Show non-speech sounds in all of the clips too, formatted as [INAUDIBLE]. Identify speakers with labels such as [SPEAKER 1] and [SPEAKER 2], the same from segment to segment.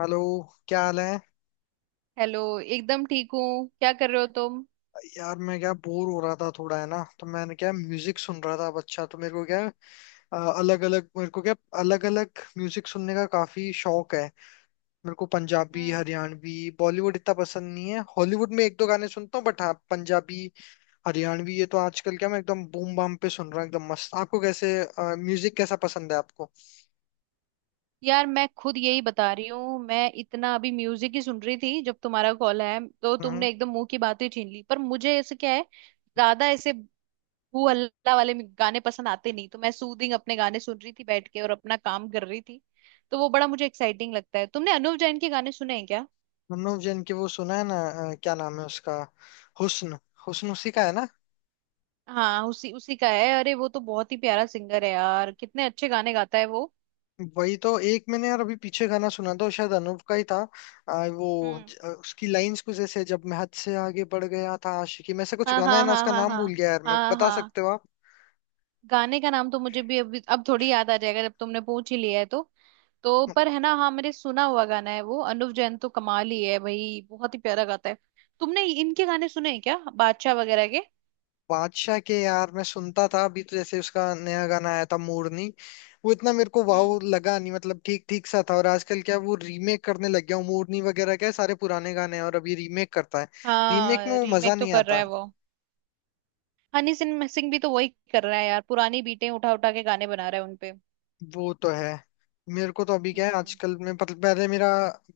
[SPEAKER 1] Hello. क्या हाल है?
[SPEAKER 2] हेलो। एकदम ठीक हूँ। क्या कर रहे हो तुम?
[SPEAKER 1] यार मैं क्या बोर हो रहा था थोड़ा है ना, तो मैंने क्या म्यूजिक सुन रहा था। अब अच्छा, तो मेरे को क्या अलग अलग मेरे को क्या अलग अलग म्यूजिक सुनने का काफी शौक है। मेरे को पंजाबी,
[SPEAKER 2] हम्म।
[SPEAKER 1] हरियाणवी, बॉलीवुड इतना पसंद नहीं है। हॉलीवुड में एक दो गाने सुनता हूँ, बट हाँ पंजाबी हरियाणवी ये तो आजकल क्या मैं एकदम बूम बाम पे सुन रहा हूँ। एकदम मस्त। आपको कैसे म्यूजिक कैसा पसंद है आपको?
[SPEAKER 2] यार, मैं खुद यही बता रही हूँ। मैं इतना अभी म्यूजिक ही सुन रही थी जब तुम्हारा कॉल आया, तो
[SPEAKER 1] हम्म।
[SPEAKER 2] तुमने एकदम मुंह की बात ही छीन ली। पर मुझे ऐसे क्या है, ज्यादा ऐसे हू हल्ला वाले गाने पसंद आते नहीं। तो मैं सूदिंग अपने गाने सुन रही थी बैठ के और अपना काम कर रही थी। तो वो बड़ा मुझे एक्साइटिंग लगता है। तुमने अनुव जैन के गाने सुने हैं क्या?
[SPEAKER 1] मनोज जैन की वो सुना है ना, क्या नाम है उसका? हुस्न। हुस्न उसी का है ना।
[SPEAKER 2] हाँ, उसी उसी का है। अरे, वो तो बहुत ही प्यारा सिंगर है यार। कितने अच्छे गाने गाता है वो।
[SPEAKER 1] वही तो, एक मैंने यार अभी पीछे गाना सुना था, वो शायद अनूप का ही था। वो
[SPEAKER 2] हम्म।
[SPEAKER 1] उसकी लाइंस कुछ ऐसे, जब मैं हद से आगे बढ़ गया था आशिकी में से, कुछ
[SPEAKER 2] हाँ,
[SPEAKER 1] गाना है
[SPEAKER 2] हाँ,
[SPEAKER 1] ना,
[SPEAKER 2] हाँ,
[SPEAKER 1] उसका
[SPEAKER 2] हाँ,
[SPEAKER 1] नाम
[SPEAKER 2] हाँ।
[SPEAKER 1] भूल गया यार मैं,
[SPEAKER 2] हाँ,
[SPEAKER 1] बता
[SPEAKER 2] हाँ।
[SPEAKER 1] सकते हो आप?
[SPEAKER 2] गाने का नाम तो मुझे भी अभी अब थोड़ी याद आ जाएगा, जब तुमने पूछ ही लिया है तो पर है ना। हाँ, मैंने सुना हुआ गाना है वो। अनुव जैन तो कमाल ही है भाई। बहुत ही प्यारा गाता है। तुमने इनके गाने सुने हैं क्या, बादशाह वगैरह के?
[SPEAKER 1] बादशाह के यार मैं सुनता था। अभी तो जैसे उसका नया गाना आया था मोरनी, वो इतना मेरे को
[SPEAKER 2] हम्म।
[SPEAKER 1] वाव लगा नहीं, मतलब ठीक ठीक सा था। और आजकल क्या वो रीमेक करने लग गया हूँ, मोरनी वगैरह क्या है, सारे पुराने गाने हैं और अभी रीमेक करता है। रीमेक में
[SPEAKER 2] हाँ,
[SPEAKER 1] वो मजा
[SPEAKER 2] रीमेक तो
[SPEAKER 1] नहीं
[SPEAKER 2] कर रहा
[SPEAKER 1] आता।
[SPEAKER 2] है वो। हनी सिंह सिंह भी तो वही कर रहा है यार। पुरानी बीटें उठा उठा के गाने बना रहा है उनपे।
[SPEAKER 1] वो तो है। मेरे को तो अभी क्या है,
[SPEAKER 2] हम्म।
[SPEAKER 1] आजकल में पहले मेरा,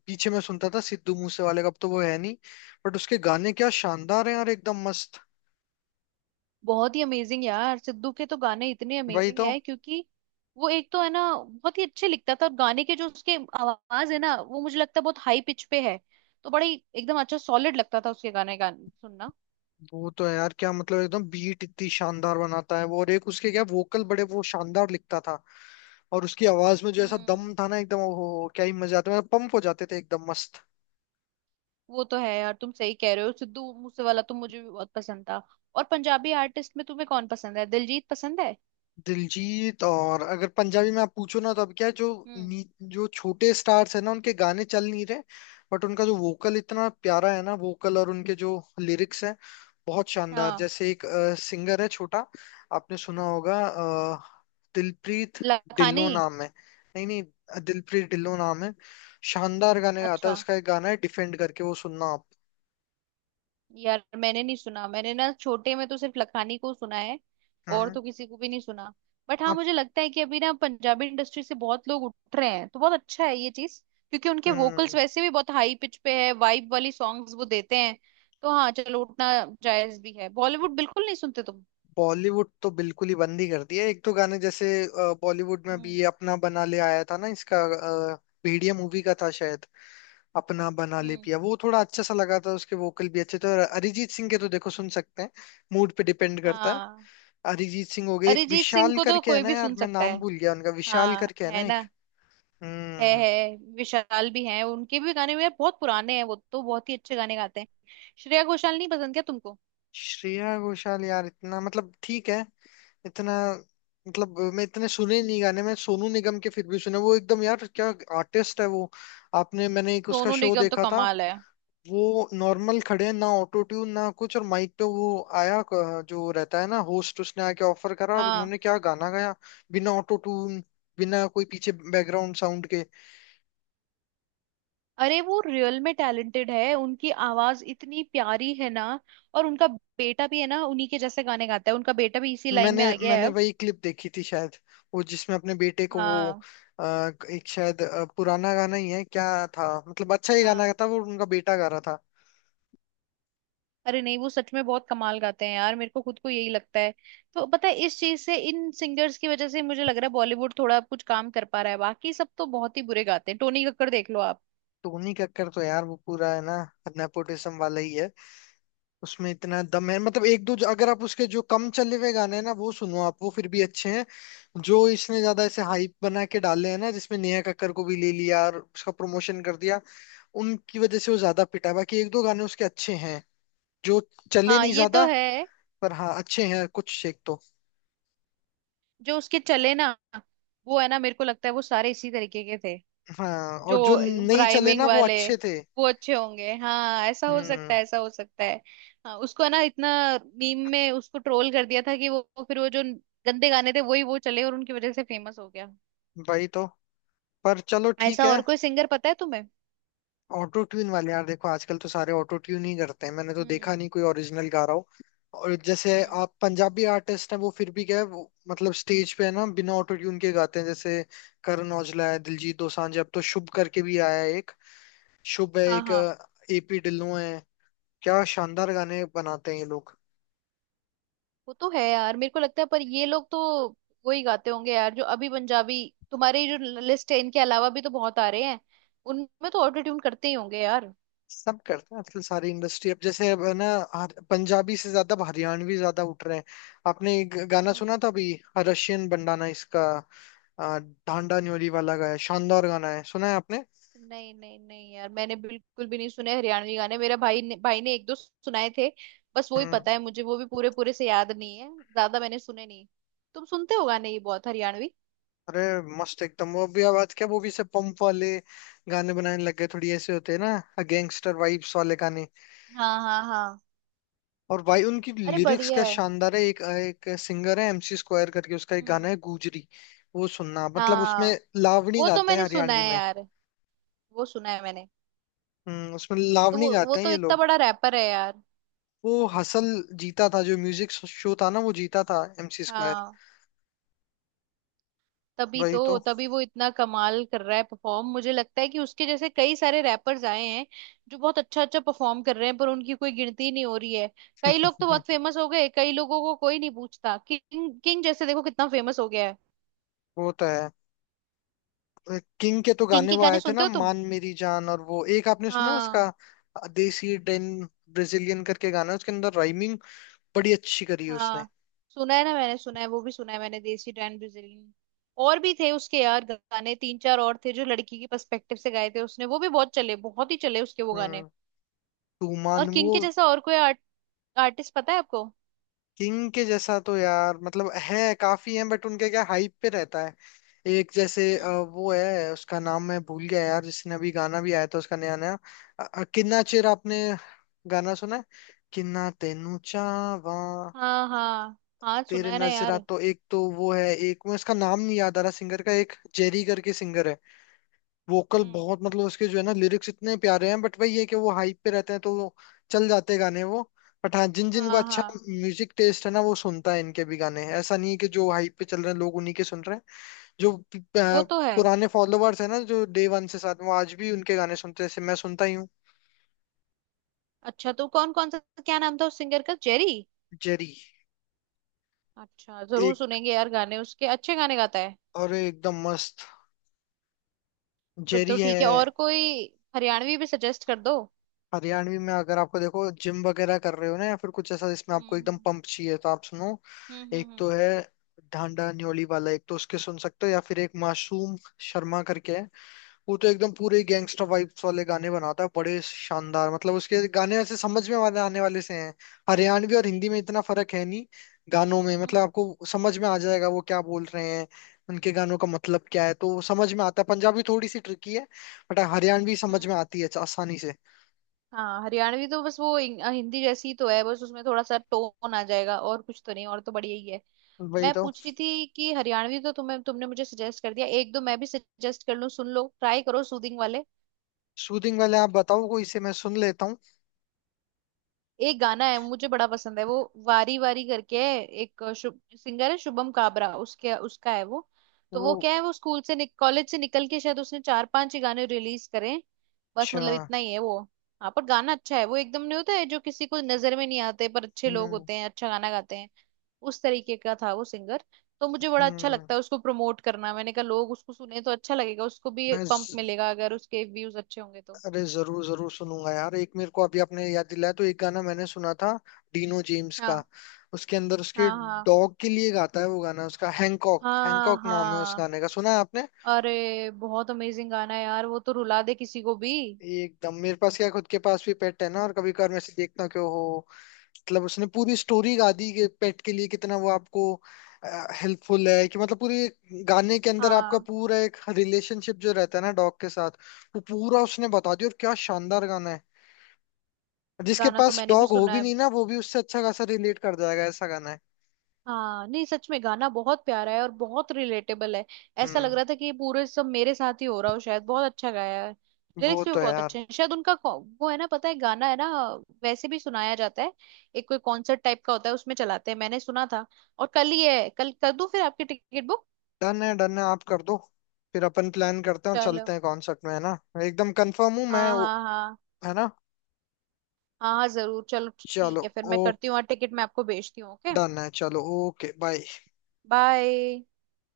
[SPEAKER 1] पीछे में सुनता था सिद्धू मूसे वाले का, अब तो वो है नहीं, बट उसके गाने क्या शानदार हैं यार, एकदम मस्त।
[SPEAKER 2] बहुत ही अमेजिंग यार। सिद्धू के तो गाने इतने
[SPEAKER 1] वही
[SPEAKER 2] अमेजिंग
[SPEAKER 1] तो।
[SPEAKER 2] है क्योंकि वो एक तो है ना बहुत ही अच्छे लिखता था। और गाने के जो उसके आवाज है ना, वो मुझे लगता है बहुत हाई पिच पे है। तो बड़ा ही एकदम अच्छा सॉलिड लगता था उसके गाने गान सुनना।
[SPEAKER 1] वो तो है यार क्या मतलब, एकदम बीट इतनी शानदार बनाता है वो, और एक उसके क्या वोकल बड़े, वो शानदार लिखता था। और उसकी आवाज में जो ऐसा
[SPEAKER 2] हम्म।
[SPEAKER 1] दम था ना, एकदम ओ हो, क्या ही मजा आता, मतलब पंप हो जाते थे एकदम मस्त।
[SPEAKER 2] वो तो है यार। तुम सही कह रहे हो। सिद्धू मूसे वाला तो मुझे भी बहुत पसंद था। और पंजाबी आर्टिस्ट में तुम्हें कौन पसंद है? दिलजीत पसंद है?
[SPEAKER 1] दिलजीत। और अगर पंजाबी में आप पूछो ना, तो अब क्या है जो
[SPEAKER 2] हम्म।
[SPEAKER 1] जो छोटे स्टार्स है ना, उनके गाने चल नहीं रहे, बट उनका जो वोकल इतना प्यारा है ना, वोकल और उनके जो लिरिक्स हैं, बहुत शानदार।
[SPEAKER 2] हाँ,
[SPEAKER 1] जैसे एक सिंगर है छोटा, आपने सुना होगा, दिलप्रीत
[SPEAKER 2] लखानी।
[SPEAKER 1] ढिल्लो नाम है। नहीं नहीं, दिलप्रीत ढिल्लो नाम है। शानदार गाने गाता है,
[SPEAKER 2] अच्छा।
[SPEAKER 1] उसका एक गाना है डिफेंड करके, वो सुनना आप।
[SPEAKER 2] यार मैंने नहीं सुना, मैंने ना छोटे में तो सिर्फ लखानी को सुना है और
[SPEAKER 1] हम्म।
[SPEAKER 2] तो किसी को भी नहीं सुना। बट हाँ,
[SPEAKER 1] आप-
[SPEAKER 2] मुझे लगता है कि अभी ना पंजाबी इंडस्ट्री से बहुत लोग उठ रहे हैं, तो बहुत अच्छा है ये चीज। क्योंकि उनके वोकल्स
[SPEAKER 1] हम्म।
[SPEAKER 2] वैसे भी बहुत हाई पिच पे है, वाइब वाली सॉन्ग्स वो देते हैं। तो हाँ, चलो उठना जायज भी है। बॉलीवुड बिल्कुल नहीं सुनते तुम?
[SPEAKER 1] बॉलीवुड तो बिल्कुल ही बंद ही कर दिया। एक तो गाने जैसे, बॉलीवुड में अभी
[SPEAKER 2] हम्म।
[SPEAKER 1] ये अपना बना ले आया था ना, इसका, अ, भेड़िया मूवी का था शायद, अपना बना ले
[SPEAKER 2] हम्म।
[SPEAKER 1] पिया, वो थोड़ा अच्छा सा लगा था, उसके वोकल भी अच्छे थे। और अरिजीत सिंह के तो देखो सुन सकते हैं, मूड पे डिपेंड करता है।
[SPEAKER 2] हाँ,
[SPEAKER 1] अरिजीत सिंह हो गए, एक
[SPEAKER 2] अरिजीत सिंह
[SPEAKER 1] विशाल
[SPEAKER 2] को तो
[SPEAKER 1] करके है
[SPEAKER 2] कोई
[SPEAKER 1] ना
[SPEAKER 2] भी
[SPEAKER 1] यार,
[SPEAKER 2] सुन
[SPEAKER 1] मैं
[SPEAKER 2] सकता
[SPEAKER 1] नाम
[SPEAKER 2] है।
[SPEAKER 1] भूल गया उनका, विशाल
[SPEAKER 2] हाँ,
[SPEAKER 1] करके है
[SPEAKER 2] है
[SPEAKER 1] ना
[SPEAKER 2] ना।
[SPEAKER 1] एक।
[SPEAKER 2] है
[SPEAKER 1] हम्म।
[SPEAKER 2] है विशाल भी हैं, उनके भी गाने यार बहुत पुराने हैं। वो तो बहुत ही अच्छे गाने गाते हैं। श्रेया घोषाल नहीं पसंद क्या तुमको?
[SPEAKER 1] श्रेया घोषाल यार इतना मतलब ठीक है, इतना, मतलब मैं इतने सुने नहीं गाने। मैं सोनू निगम के फिर भी सुने, वो एकदम यार क्या आर्टिस्ट है वो। आपने, मैंने एक उसका
[SPEAKER 2] सोनू
[SPEAKER 1] शो
[SPEAKER 2] निगम तो
[SPEAKER 1] देखा था,
[SPEAKER 2] कमाल है।
[SPEAKER 1] वो नॉर्मल खड़े हैं ना, ऑटो ट्यून ना कुछ, और माइक पे वो आया, जो रहता है ना होस्ट, उसने आके ऑफर करा, और
[SPEAKER 2] हाँ।
[SPEAKER 1] उन्होंने क्या गाना गाया, बिना ऑटो ट्यून, बिना कोई पीछे बैकग्राउंड साउंड के।
[SPEAKER 2] अरे, वो रियल में टैलेंटेड है, उनकी आवाज इतनी प्यारी है ना। और उनका बेटा भी है ना, उन्हीं के जैसे गाने गाता है। उनका बेटा भी इसी लाइन
[SPEAKER 1] मैंने
[SPEAKER 2] में आ गया है
[SPEAKER 1] मैंने
[SPEAKER 2] अब।
[SPEAKER 1] वही क्लिप देखी थी शायद, वो जिसमें अपने बेटे को वो,
[SPEAKER 2] हाँ,
[SPEAKER 1] अ, एक शायद पुराना गाना ही है क्या था, मतलब अच्छा ही गाना
[SPEAKER 2] हाँ।
[SPEAKER 1] था, वो उनका बेटा गा रहा था।
[SPEAKER 2] अरे नहीं, वो सच में बहुत कमाल गाते हैं यार। मेरे को खुद को यही लगता है। तो पता है, इस चीज से, इन सिंगर्स की वजह से मुझे लग रहा है बॉलीवुड थोड़ा कुछ काम कर पा रहा है। बाकी सब तो बहुत ही बुरे गाते हैं। टोनी कक्कड़ देख लो आप।
[SPEAKER 1] टोनी कक्कर तो यार वो पूरा है ना नेपोटिज्म वाला ही है। उसमें इतना दम है, मतलब एक दो, अगर आप उसके जो कम चले हुए गाने हैं ना, वो सुनो आप, वो फिर भी अच्छे हैं। जो इसने ज्यादा ऐसे हाइप बना के डाले हैं ना, जिसमें नेहा कक्कर को भी ले लिया और उसका प्रमोशन कर दिया, उनकी वजह से वो ज्यादा पिटा है। बाकी एक दो गाने उसके अच्छे हैं, जो चले
[SPEAKER 2] हाँ,
[SPEAKER 1] नहीं
[SPEAKER 2] ये तो
[SPEAKER 1] ज्यादा।
[SPEAKER 2] है।
[SPEAKER 1] पर हाँ, अच्छे हैं कुछ एक तो।
[SPEAKER 2] जो उसके चले ना, वो है ना, मेरे को लगता है वो सारे इसी तरीके के थे।
[SPEAKER 1] हाँ।
[SPEAKER 2] जो
[SPEAKER 1] और जो नहीं चले
[SPEAKER 2] राइमिंग
[SPEAKER 1] ना, वो
[SPEAKER 2] वाले।
[SPEAKER 1] अच्छे थे।
[SPEAKER 2] वो अच्छे होंगे। हाँ, ऐसा हो सकता
[SPEAKER 1] हम्म।
[SPEAKER 2] है, ऐसा हो सकता है। हाँ, उसको है ना इतना मीम में उसको ट्रोल कर दिया था कि वो फिर वो, जो गंदे गाने थे वही वो चले, और उनकी वजह से फेमस हो गया।
[SPEAKER 1] वही तो। पर चलो ठीक
[SPEAKER 2] ऐसा
[SPEAKER 1] है।
[SPEAKER 2] और कोई सिंगर पता है तुम्हें?
[SPEAKER 1] ऑटो ट्यून वाले यार, देखो आजकल तो सारे ऑटो ट्यून ही करते हैं, मैंने तो देखा
[SPEAKER 2] हम्म।
[SPEAKER 1] नहीं कोई ओरिजिनल गा रहा हो। और जैसे
[SPEAKER 2] हम्म।
[SPEAKER 1] आप पंजाबी आर्टिस्ट हैं, वो फिर भी क्या है वो, मतलब स्टेज पे है ना बिना ऑटो ट्यून के गाते हैं। जैसे करण औजला है, दिलजीत दोसांझ, अब तो शुभ करके भी आया है एक, शुभ है
[SPEAKER 2] हाँ,
[SPEAKER 1] एक,
[SPEAKER 2] हाँ।
[SPEAKER 1] एपी ढिल्लों है, क्या शानदार गाने बनाते हैं ये लोग।
[SPEAKER 2] वो तो है यार, मेरे को लगता है। पर ये लोग तो वही गाते होंगे यार जो अभी पंजाबी। तुम्हारी जो लिस्ट है इनके अलावा भी तो बहुत आ रहे हैं। उनमें तो ऑटो ट्यून करते ही होंगे यार।
[SPEAKER 1] सब करते हैं आजकल सारी इंडस्ट्री। अब जैसे अब है ना, पंजाबी से ज्यादा अब हरियाणवी ज्यादा उठ रहे हैं। आपने एक गाना
[SPEAKER 2] हम्म।
[SPEAKER 1] सुना था अभी, रशियन बंडाना, इसका आ, डांडा न्योली वाला गाया, शानदार गाना है, सुना है आपने?
[SPEAKER 2] नहीं, नहीं, नहीं यार, मैंने बिल्कुल भी नहीं सुने हरियाणवी गाने। मेरा भाई ने एक दो सुनाए थे। बस वो ही
[SPEAKER 1] हम्म।
[SPEAKER 2] पता है मुझे, वो भी पूरे पूरे से याद नहीं है। ज्यादा मैंने सुने नहीं। तुम सुनते हो गाने ये बहुत हरियाणवी?
[SPEAKER 1] अरे मस्त एकदम, वो भी आवाज क्या, वो भी से पंप वाले गाने बनाने लग गए, थोड़ी ऐसे होते हैं ना गैंगस्टर वाइब्स वाले गाने।
[SPEAKER 2] हाँ, हाँ, हाँ।
[SPEAKER 1] और भाई उनकी
[SPEAKER 2] अरे
[SPEAKER 1] लिरिक्स
[SPEAKER 2] बढ़िया
[SPEAKER 1] क्या
[SPEAKER 2] है।
[SPEAKER 1] शानदार है। एक एक सिंगर है एमसी स्क्वायर करके, उसका एक गाना
[SPEAKER 2] हम्म।
[SPEAKER 1] है गुजरी, वो सुनना, मतलब उसमें
[SPEAKER 2] हाँ,
[SPEAKER 1] लावणी
[SPEAKER 2] वो तो
[SPEAKER 1] गाते हैं
[SPEAKER 2] मैंने सुना
[SPEAKER 1] हरियाणवी
[SPEAKER 2] है
[SPEAKER 1] में।
[SPEAKER 2] यार। वो सुना है मैंने।
[SPEAKER 1] हम्म, उसमें
[SPEAKER 2] तो
[SPEAKER 1] लावणी
[SPEAKER 2] वो
[SPEAKER 1] गाते हैं
[SPEAKER 2] तो
[SPEAKER 1] ये
[SPEAKER 2] इतना
[SPEAKER 1] लोग।
[SPEAKER 2] बड़ा रैपर है यार।
[SPEAKER 1] वो हसल जीता था, जो म्यूजिक शो था ना वो जीता था एमसी स्क्वायर।
[SPEAKER 2] हाँ, तभी
[SPEAKER 1] वही तो।
[SPEAKER 2] तो, तभी वो इतना कमाल कर रहा है परफॉर्म। मुझे लगता है कि उसके जैसे कई सारे रैपर्स आए हैं जो बहुत अच्छा अच्छा परफॉर्म कर रहे हैं, पर उनकी कोई गिनती ही नहीं हो रही है। कई लोग तो बहुत
[SPEAKER 1] [LAUGHS]
[SPEAKER 2] फेमस हो गए, कई लोगों को कोई नहीं पूछता। किंग, किंग जैसे देखो कितना फेमस हो गया है।
[SPEAKER 1] वो तो है। किंग के तो
[SPEAKER 2] किंग
[SPEAKER 1] गाने
[SPEAKER 2] के
[SPEAKER 1] वो
[SPEAKER 2] गाने
[SPEAKER 1] आए थे
[SPEAKER 2] सुनते
[SPEAKER 1] ना
[SPEAKER 2] हो तुम?
[SPEAKER 1] मान मेरी जान, और वो एक आपने सुना उसका,
[SPEAKER 2] हाँ,
[SPEAKER 1] देसी डेन ब्राजीलियन करके गाना है, उसके अंदर राइमिंग बड़ी अच्छी करी है उसने।
[SPEAKER 2] हाँ। सुना है ना, मैंने सुना है। वो भी सुना है मैंने, देसी डैन ब्राजीलियन। और भी थे उसके यार गाने, तीन चार और थे, जो लड़की के पर्सपेक्टिव से गाए थे उसने। वो भी बहुत चले, बहुत ही चले उसके वो गाने।
[SPEAKER 1] हम्म।
[SPEAKER 2] और
[SPEAKER 1] तूमान
[SPEAKER 2] किंग
[SPEAKER 1] वो।
[SPEAKER 2] के जैसा और कोई आर्टिस्ट पता है आपको?
[SPEAKER 1] किंग के जैसा तो यार मतलब है काफी, है बट उनके क्या हाइप पे रहता है। एक जैसे
[SPEAKER 2] हम्म।
[SPEAKER 1] वो है, उसका नाम मैं भूल गया यार, जिसने अभी गाना भी आया था उसका नया नया, किन्ना चेर, आपने गाना सुना है? किन्ना तेनू चावा,
[SPEAKER 2] हाँ, हाँ, हाँ सुना
[SPEAKER 1] तेरे
[SPEAKER 2] है ना
[SPEAKER 1] नजरा।
[SPEAKER 2] यार।
[SPEAKER 1] तो एक तो वो है, एक मैं उसका नाम नहीं याद आ रहा सिंगर का, एक जेरी करके सिंगर है। वोकल
[SPEAKER 2] हम्म।
[SPEAKER 1] बहुत मतलब उसके, जो है ना लिरिक्स इतने प्यारे हैं, बट वही है कि वो हाइप पे रहते हैं तो वो चल जाते गाने वो। बट हाँ, जिन जिन को
[SPEAKER 2] हाँ,
[SPEAKER 1] अच्छा
[SPEAKER 2] हाँ।
[SPEAKER 1] म्यूजिक टेस्ट है ना, वो सुनता है इनके भी गाने। ऐसा नहीं है कि जो हाइप पे चल रहे हैं लोग उन्हीं के सुन रहे हैं। जो प- अ,
[SPEAKER 2] वो तो है।
[SPEAKER 1] पुराने फॉलोअर्स है ना जो डे वन से साथ, वो आज भी उनके गाने सुनते हैं, जैसे मैं सुनता ही हूँ।
[SPEAKER 2] अच्छा, तो कौन कौन सा? क्या नाम था उस सिंगर का, जेरी?
[SPEAKER 1] जेरी।
[SPEAKER 2] अच्छा, जरूर
[SPEAKER 1] एक
[SPEAKER 2] सुनेंगे यार गाने उसके, अच्छे गाने गाता है।
[SPEAKER 1] और एकदम मस्त
[SPEAKER 2] फिर
[SPEAKER 1] जेरी
[SPEAKER 2] तो
[SPEAKER 1] है।
[SPEAKER 2] ठीक है। और कोई हरियाणवी भी सजेस्ट कर दो।
[SPEAKER 1] हरियाणवी में अगर आपको, देखो जिम वगैरह कर रहे हो ना, या फिर कुछ ऐसा जिसमें आपको एकदम
[SPEAKER 2] हम्म।
[SPEAKER 1] पंप चाहिए, तो आप सुनो,
[SPEAKER 2] हम्म। हम्म।
[SPEAKER 1] एक
[SPEAKER 2] हम्म।
[SPEAKER 1] तो
[SPEAKER 2] हम्म।
[SPEAKER 1] है ढांडा न्योली वाला, एक तो उसके सुन सकते हो, या फिर एक मासूम शर्मा करके है, वो तो एकदम पूरे गैंगस्टर वाइब्स वाले गाने बनाता है, बड़े शानदार। मतलब उसके गाने ऐसे समझ में वाले आने वाले से हैं। हरियाणवी और हिंदी में इतना फर्क है नहीं गानों में, मतलब
[SPEAKER 2] हम्म,
[SPEAKER 1] आपको समझ में आ जाएगा वो क्या बोल रहे हैं, उनके गानों का मतलब क्या है, तो वो समझ में आता है। पंजाबी थोड़ी सी ट्रिकी है, बट हरियाणवी समझ में
[SPEAKER 2] हम्म।
[SPEAKER 1] आती है आसानी से।
[SPEAKER 2] हाँ, हरियाणवी तो बस वो हिंदी जैसी तो है। बस उसमें थोड़ा सा टोन आ जाएगा और कुछ तो नहीं। और तो बढ़िया ही है।
[SPEAKER 1] वही
[SPEAKER 2] मैं
[SPEAKER 1] तो।
[SPEAKER 2] पूछ रही थी कि हरियाणवी तो तुम्हें, तुमने मुझे सजेस्ट कर दिया। एक दो मैं भी सजेस्ट कर लूं, सुन लो, ट्राई करो सूदिंग वाले।
[SPEAKER 1] सूदिंग वाले आप बताओ, कोई से मैं सुन लेता हूँ।
[SPEAKER 2] एक गाना है, मुझे बड़ा पसंद है वो, वारी वारी करके है, एक सिंगर है शुभम काबरा, उसके उसका है वो। तो वो
[SPEAKER 1] वो
[SPEAKER 2] क्या है, वो स्कूल से, कॉलेज से निकल के शायद उसने चार पांच ही गाने रिलीज करें। बस
[SPEAKER 1] अच्छा।
[SPEAKER 2] मतलब इतना ही है वो। हाँ, पर गाना अच्छा है वो एकदम। नहीं होता है जो किसी को नजर में नहीं आते पर अच्छे लोग
[SPEAKER 1] हम्म।
[SPEAKER 2] होते हैं, अच्छा गाना गाते हैं। उस तरीके का था वो सिंगर। तो मुझे बड़ा अच्छा
[SPEAKER 1] हम्म।
[SPEAKER 2] लगता है उसको प्रमोट करना। मैंने कहा, लोग उसको सुने तो अच्छा लगेगा, उसको भी
[SPEAKER 1] मैं
[SPEAKER 2] पंप
[SPEAKER 1] ज,
[SPEAKER 2] मिलेगा अगर उसके व्यूज अच्छे होंगे तो।
[SPEAKER 1] अरे जरूर जरूर सुनूंगा यार, एक मेरे को अभी आपने याद दिलाया, तो एक गाना मैंने सुना था डीनो जेम्स का,
[SPEAKER 2] हाँ,
[SPEAKER 1] उसके अंदर उसके
[SPEAKER 2] हाँ, हाँ,
[SPEAKER 1] डॉग के लिए गाता है वो गाना उसका, हैंकॉक,
[SPEAKER 2] हाँ,
[SPEAKER 1] हैंकॉक नाम है उस
[SPEAKER 2] हाँ।
[SPEAKER 1] गाने का, सुना है आपने?
[SPEAKER 2] अरे बहुत अमेजिंग गाना है यार, वो तो रुला दे किसी को भी।
[SPEAKER 1] एकदम, मेरे पास क्या खुद के पास भी पेट है ना, और कभी कभार मैं से देखता क्यों हो, मतलब उसने पूरी स्टोरी गा दी कि पेट के लिए कितना वो आपको हेल्पफुल है, कि मतलब पूरी गाने के अंदर आपका
[SPEAKER 2] हाँ,
[SPEAKER 1] पूरा एक रिलेशनशिप जो रहता है ना डॉग के साथ, वो पूरा उसने बता दिया, और क्या शानदार गाना है। जिसके
[SPEAKER 2] गाना तो
[SPEAKER 1] पास
[SPEAKER 2] मैंने भी
[SPEAKER 1] डॉग हो
[SPEAKER 2] सुना
[SPEAKER 1] भी
[SPEAKER 2] है।
[SPEAKER 1] नहीं ना, वो भी उससे अच्छा खासा रिलेट कर जाएगा, ऐसा गाना है।
[SPEAKER 2] हाँ, नहीं सच में, गाना बहुत प्यारा है और बहुत रिलेटेबल है। ऐसा लग
[SPEAKER 1] हम्म।
[SPEAKER 2] रहा था कि ये पूरे सब मेरे साथ ही हो रहा हो शायद। बहुत अच्छा गाया है।
[SPEAKER 1] वो
[SPEAKER 2] लिरिक्स भी
[SPEAKER 1] तो है
[SPEAKER 2] बहुत
[SPEAKER 1] यार।
[SPEAKER 2] अच्छे हैं शायद, उनका को- वो है ना, पता है, गाना है ना वैसे भी सुनाया जाता है। एक कोई कॉन्सर्ट टाइप का होता है उसमें चलाते हैं, मैंने सुना था। और कल ही है, कल कर दूं फिर आपकी टिकट बुक।
[SPEAKER 1] डन है डन है, आप कर दो, फिर अपन प्लान करते हैं और
[SPEAKER 2] चलो।
[SPEAKER 1] चलते हैं कॉन्सर्ट में, है ना? एकदम कंफर्म हूँ मैं।
[SPEAKER 2] हाँ, हाँ, हाँ,
[SPEAKER 1] है ना।
[SPEAKER 2] हाँ, हाँ जरूर। चलो।
[SPEAKER 1] चलो।
[SPEAKER 2] ठीक है, फिर मैं
[SPEAKER 1] ओ,
[SPEAKER 2] करती हूँ और टिकट मैं आपको भेजती हूँ, ओके,
[SPEAKER 1] डन है, चलो। Okay bye.
[SPEAKER 2] बाय।